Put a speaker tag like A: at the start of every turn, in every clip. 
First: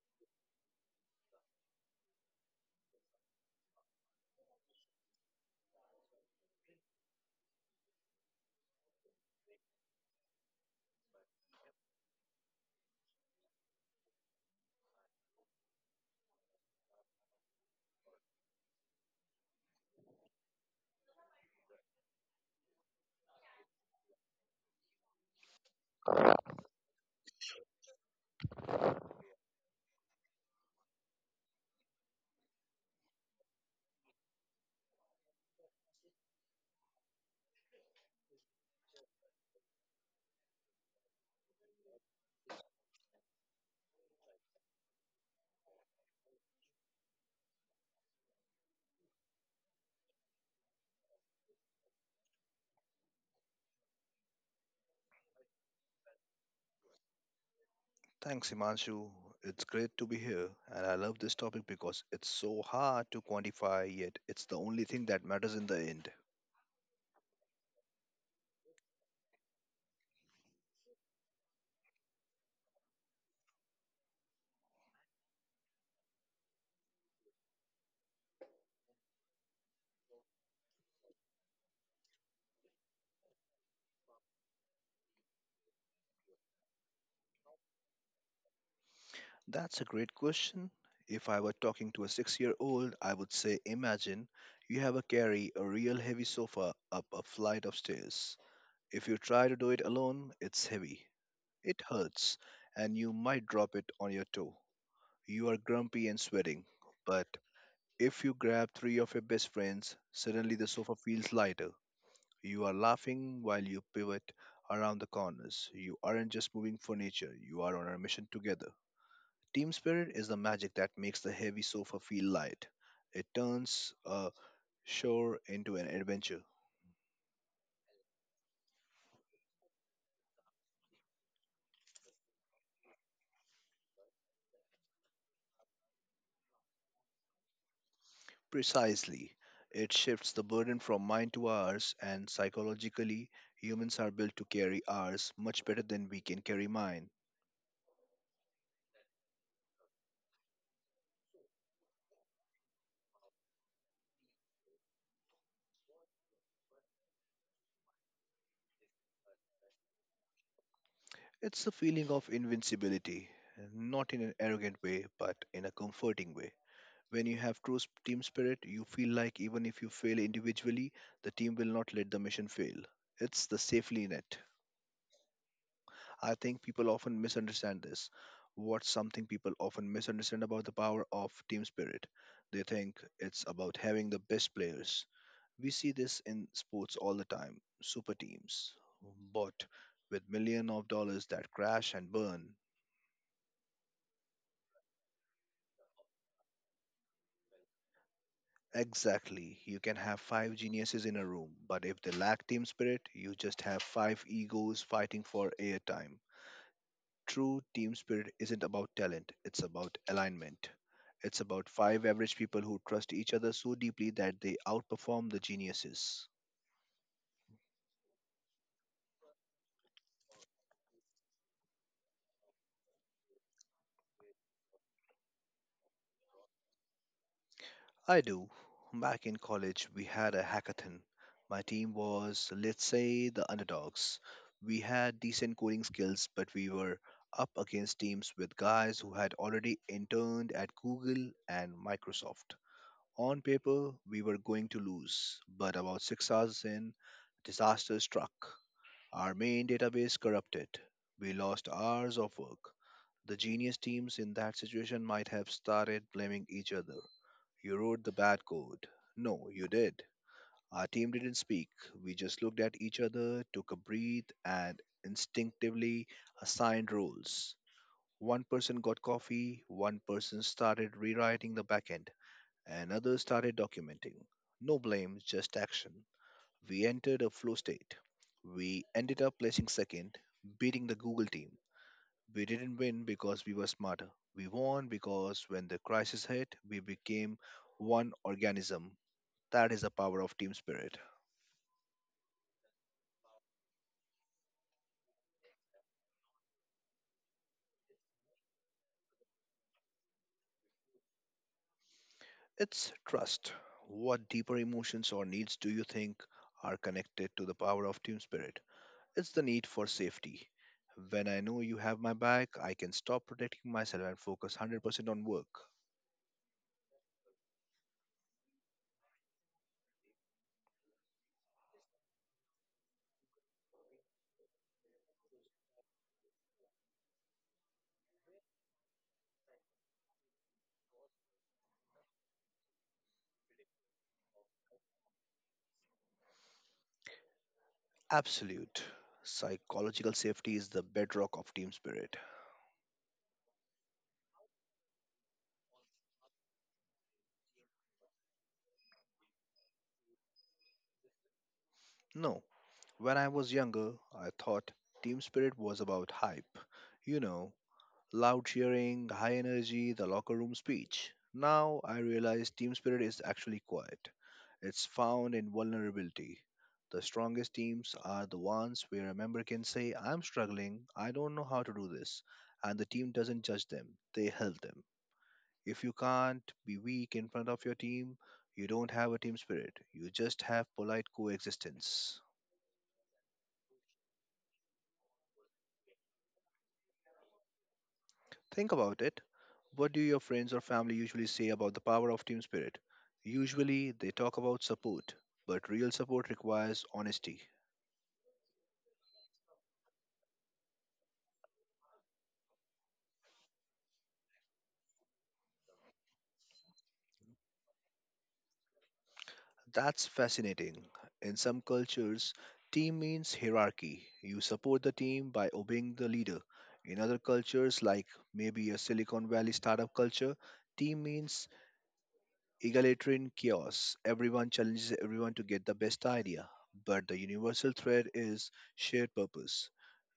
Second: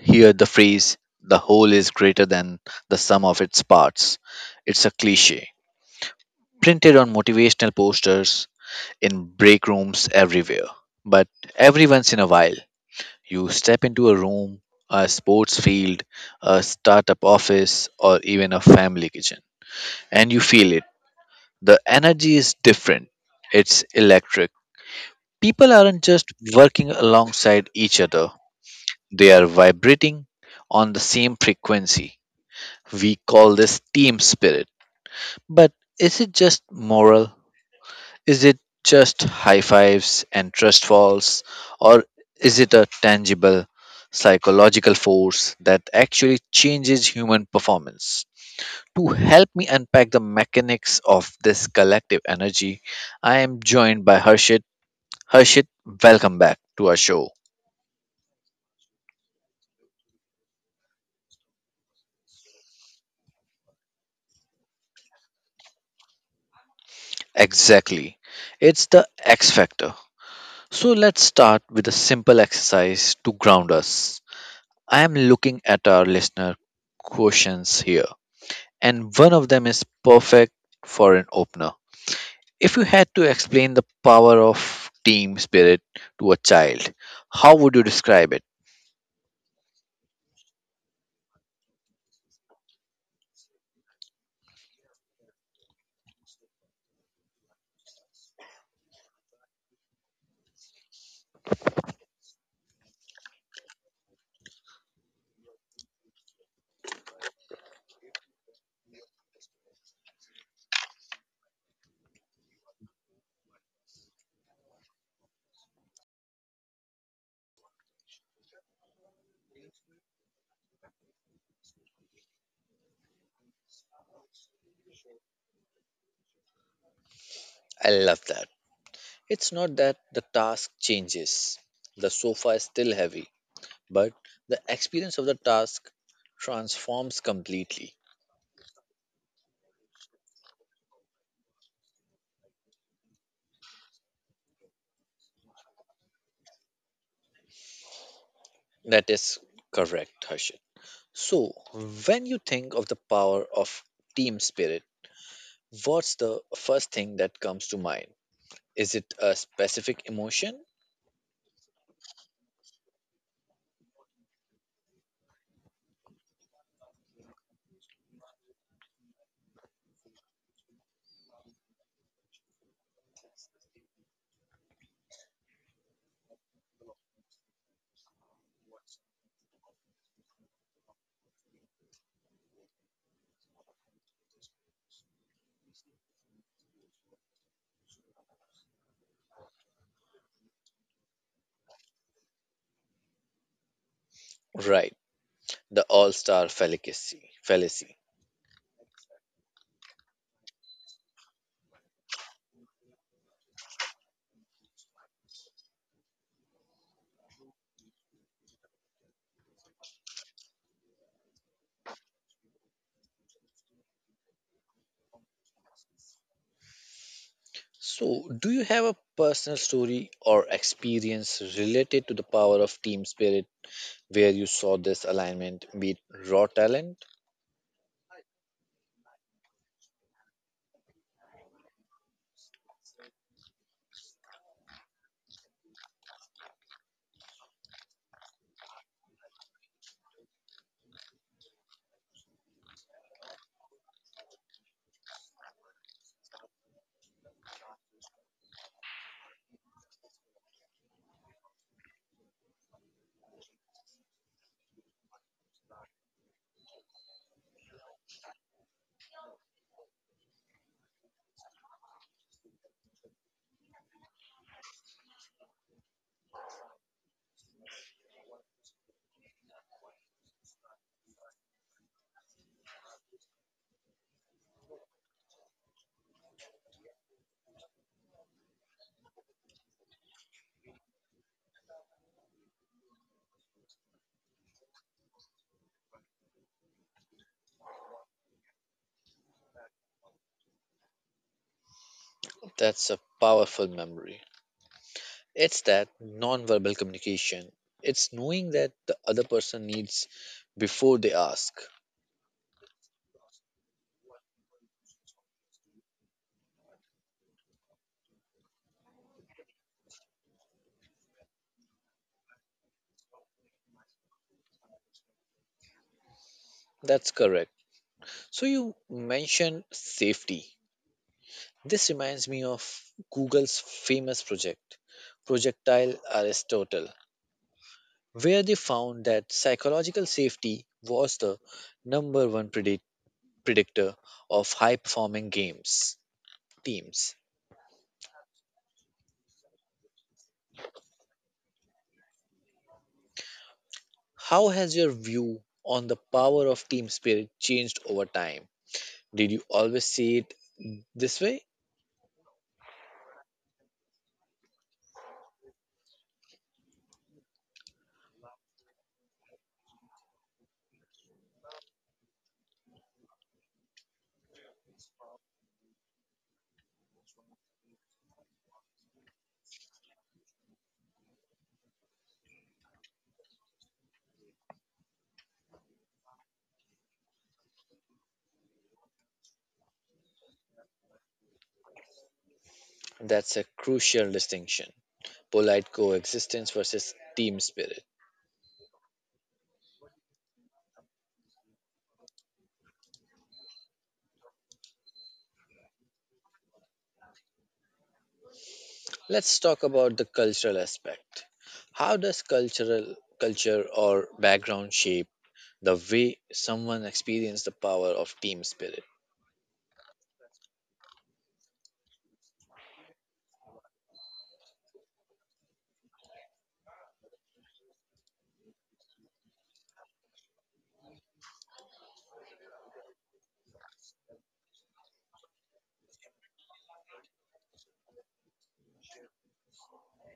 A: hear the phrase, the whole is greater than the sum of its parts. It's a cliche, printed on motivational posters in break rooms everywhere. But every once in a while, you step into a room, a sports field, a startup office, or even a family kitchen, and you feel it. The energy is different, it's electric. People aren't just working alongside each other, they are vibrating on the same frequency. We call this team spirit. But is it just moral? Is it just high fives and trust falls? Or is it a tangible psychological force that actually changes human performance? To help me unpack the mechanics of this collective energy, I am joined by Harshit. Harshit, welcome back to our show.
B: Thanks, Himanshu. It's great to be here, and I love this topic because it's so hard to quantify, yet it's the only thing that matters in the end.
A: Exactly. It's the X factor. So let's start with a simple exercise to ground us. I am looking at our listener questions here, and one of them is perfect for an opener. If you had to explain the power of team spirit to a child, how would you describe it?
B: That's a great question. If I were talking to a 6 year old, I would say imagine you have a carry a real heavy sofa up a flight of stairs. If you try to do it alone, it's heavy, it hurts, and you might drop it on your toe. You are grumpy and sweating, but if you grab three of your best friends, suddenly the sofa feels lighter. You are laughing while you pivot around the corners. You aren't just moving furniture, you are on a mission together. Team spirit is the magic that makes the heavy sofa feel light. It turns a shore into an adventure.
A: I love that. It's not that the task changes, the sofa is still heavy, but the experience of the task transforms completely.
B: Precisely. It shifts the burden from mine to ours, and psychologically, humans are built to carry ours much better than we can carry mine.
A: That is correct, Harshit. So, when you think of the power of team spirit, what's the first thing that comes to mind? Is it a specific emotion?
B: It's a feeling of invincibility, not in an arrogant way, but in a comforting way. When you have team spirit, you feel like even if you fail individually, the team will not let the mission fail. It's the safely net. I think people often misunderstand this. What's something people often misunderstand about the power of team spirit? They think it's about having the best players. We see this in sports all the time super teams. But with millions of dollars that crash and burn.
A: Right, the all star fallacy.
B: Exactly. You can have five geniuses in a room, but if they lack team spirit, you just have five egos fighting for airtime. True team spirit isn't about talent, it's about alignment. It's about five average people who trust each other so deeply that they outperform the geniuses.
A: So, do you have a personal story or experience related to the power of team spirit where you saw this alignment meet raw talent?
B: I do. Back in college, we had a hackathon. My team was, let's say, the underdogs. We had decent coding skills, but we were up against teams with guys who had already interned at Google and Microsoft. On paper, we were going to lose, but about 6 hours in, disaster struck. Our main database corrupted. We lost hours of work. The genius teams in that situation might have started blaming each other. You wrote the bad code. No, you did. Our team didn't speak. We just looked at each other, took a breath, and instinctively assigned roles. One person got coffee, one person started rewriting the backend, another started documenting. No blame, just action. We entered a flow state. We ended up placing second, beating the Google team. We didn't win because we were smarter. We won because when the crisis hit, we became one organism. That is the power of team spirit.
A: That's a powerful memory. It's that nonverbal communication. It's knowing that the other person needs before they ask.
B: It's trust. What deeper emotions or needs do you think are connected to the power of team spirit? It's the need for safety. When I know you have my back, I can stop protecting myself and focus 100% on work.
A: That's correct. So you mentioned safety. This reminds me of Google's famous project, Projectile Aristotle, where they found that psychological safety was the number one predictor of high performing games teams.
B: Absolute. Psychological safety is the bedrock of team spirit.
A: How has your view on the power of team spirit changed over time? Did you always see it this way?
B: No, when I was younger, I thought team spirit was about hype. You know, Loud cheering, high energy, the locker room speech. Now I realize team spirit is actually quiet. It's found in vulnerability. The strongest teams are the ones where a member can say, I'm struggling, I don't know how to do this. And the team doesn't judge them, they help them. If you can't be weak in front of your team, you don't have a team spirit, you just have polite coexistence.
A: That's a crucial distinction polite coexistence versus team spirit.
B: Think about it. What do your friends or family usually say about the power of team spirit? Usually, they talk about support, but real support requires honesty.
A: Let's talk about the cultural aspect. How does cultural culture or background shape the way someone experiences the power of team spirit?
B: That's fascinating. In some cultures, team means hierarchy. You support the team by obeying the leader. In other cultures, like maybe a Silicon Valley startup culture, team means egalitarian chaos. Everyone challenges everyone to get the best idea, but the universal thread is shared purpose.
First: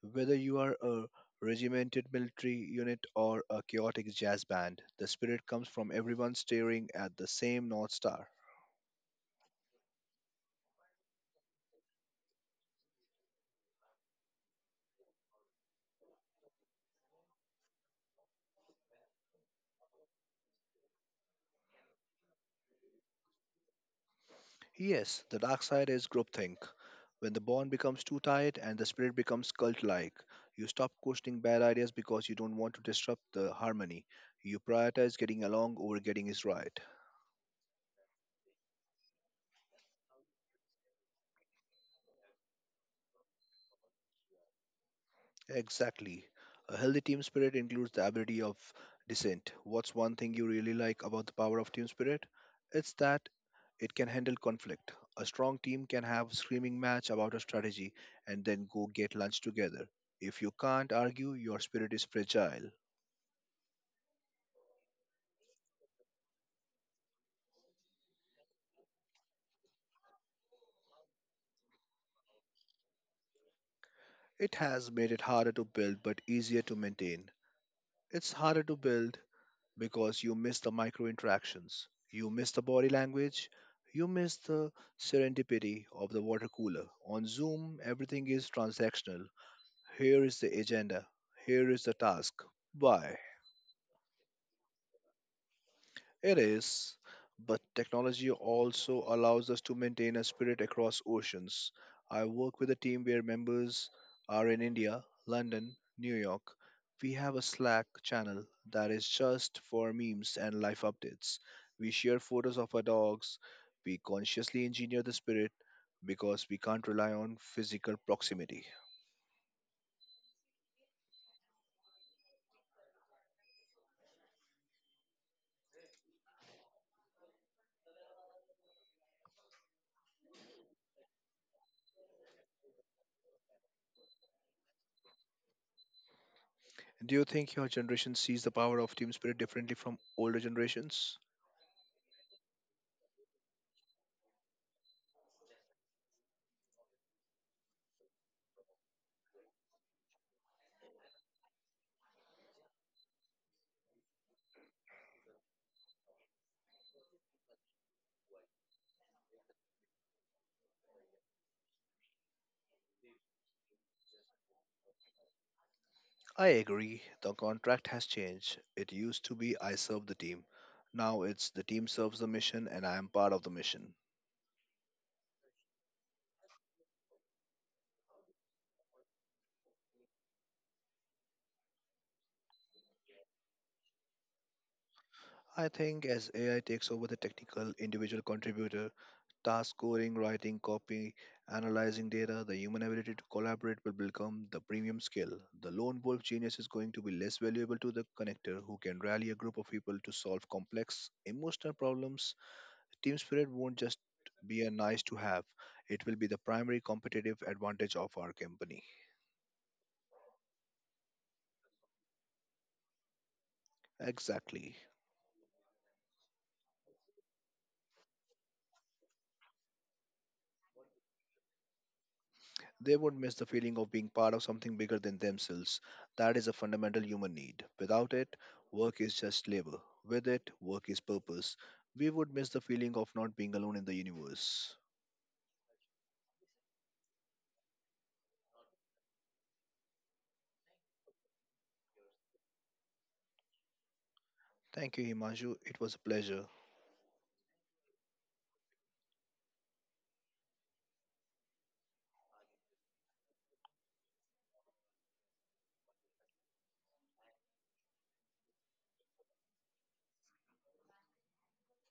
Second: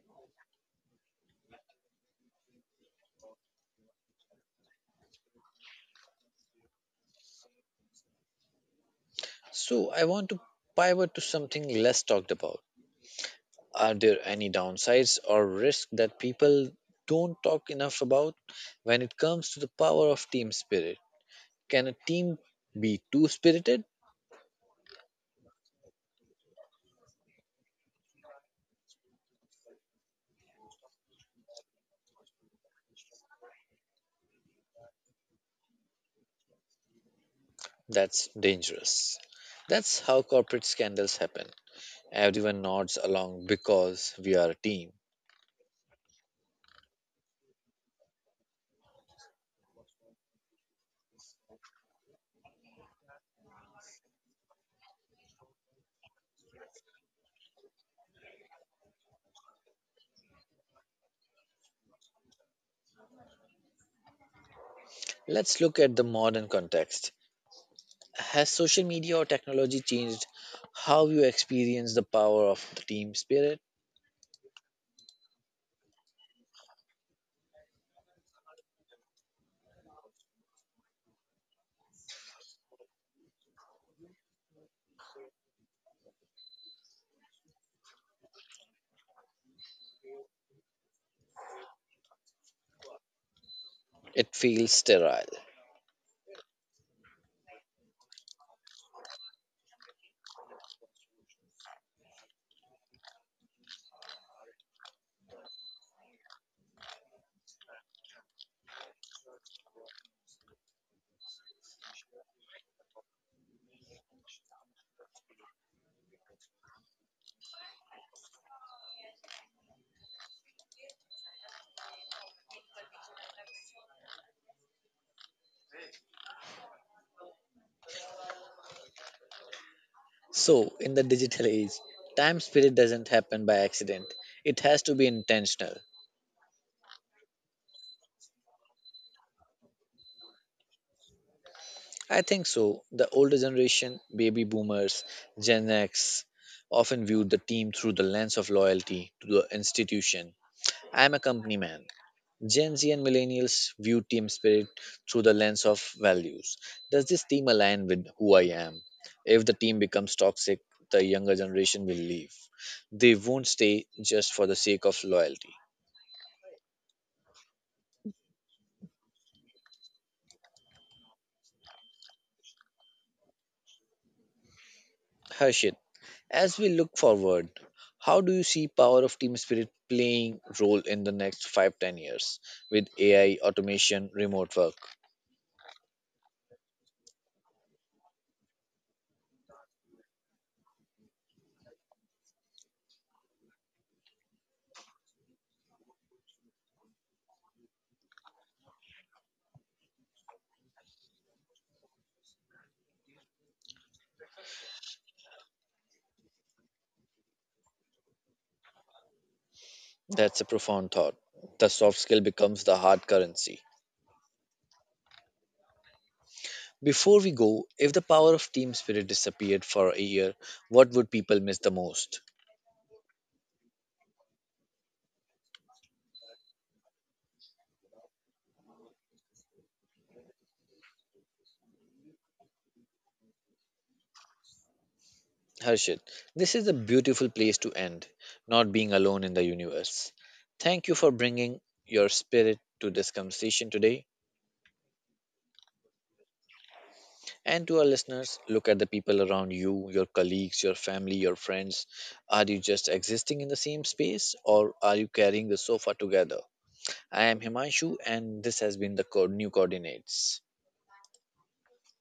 B: Whether you are a regimented military unit or a chaotic jazz band, the spirit comes from everyone staring at the same North Star.
A: So, I want to pivot to something less talked about. Are there any downsides or risks that people don't talk enough about when it comes to the power of team spirit? Can a team be too spirited?
B: Yes, the dark side is groupthink. When the bond becomes too tight and the spirit becomes cult like, you stop questioning bad ideas because you don't want to disrupt the harmony. You prioritize getting along over getting is right.
A: That's dangerous. That's how corporate scandals happen. Everyone nods along because we are a team.
B: Exactly. A healthy team spirit includes the ability of dissent. What's one thing you really like about the power of team spirit? It's that it can handle conflict. A strong team can have a screaming match about a strategy and then go get lunch together. If you can't argue, your spirit is fragile.
A: Let's look at the modern context. Has social media or technology changed how you experience the power of the team spirit?
B: It has made it harder to build but easier to maintain. It's harder to build because you miss the micro interactions, you miss the body language, you miss the serendipity of the water cooler. On Zoom, everything is transactional. Here is the agenda, here is the task. Why?
A: It feels sterile.
B: It is, but technology also allows us to maintain a spirit across oceans. I work with a team where members are in India, London, New York. We have a Slack channel that is just for memes and life updates. We share photos of our dogs. We consciously engineer the spirit because we can't rely on physical proximity.
A: So, in the digital age, time spirit doesn't happen by accident, it has to be intentional.
B: Do you think your generation sees the power of team spirit differently from older generations?
A: I think so. The older generation, baby boomers, Gen X, often viewed the team through the lens of loyalty to the institution. I am a company man. Gen Z and millennials view team spirit through the lens of values. Does this team align with who I am? If the team becomes toxic, the younger generation will leave. They won't stay just for the sake of loyalty.
B: I agree. The contract has changed. It used to be I serve the team. Now it's the team serves the mission and I am part of the mission.
A: Harshit, as we look forward, how do you see power of team spirit playing role in the next 5-10 years with AI, automation, remote work?
B: I think as AI takes over the technical individual contributor, task scoring, writing, copy, analyzing data, the human ability to collaborate will become the premium skill. The lone wolf genius is going to be less valuable to the connector who can rally a group of people to solve complex emotional problems. Team spirit won't just be a nice to have, it will be the primary competitive advantage of our company.
A: That's a profound thought. The soft skill becomes the hard currency.
B: Exactly.
A: Before we go, if the power of team spirit disappeared for a year, what would people miss the most?
B: They would miss the feeling of being part of something bigger than themselves. That is a fundamental human need. Without it, work is just labor. With it, work is purpose. We would miss the feeling of not being alone in the universe.
A: Harshit, this is a beautiful place to end, not being alone in the universe. Thank you for bringing your spirit to this conversation today.
B: Thank you, Himanshu. It was a pleasure.
A: And to our listeners, look at the people around you, your colleagues, your family, your friends. Are you just existing in the same space or are you carrying the sofa together? I am Himanshu and this has been the new coordinates.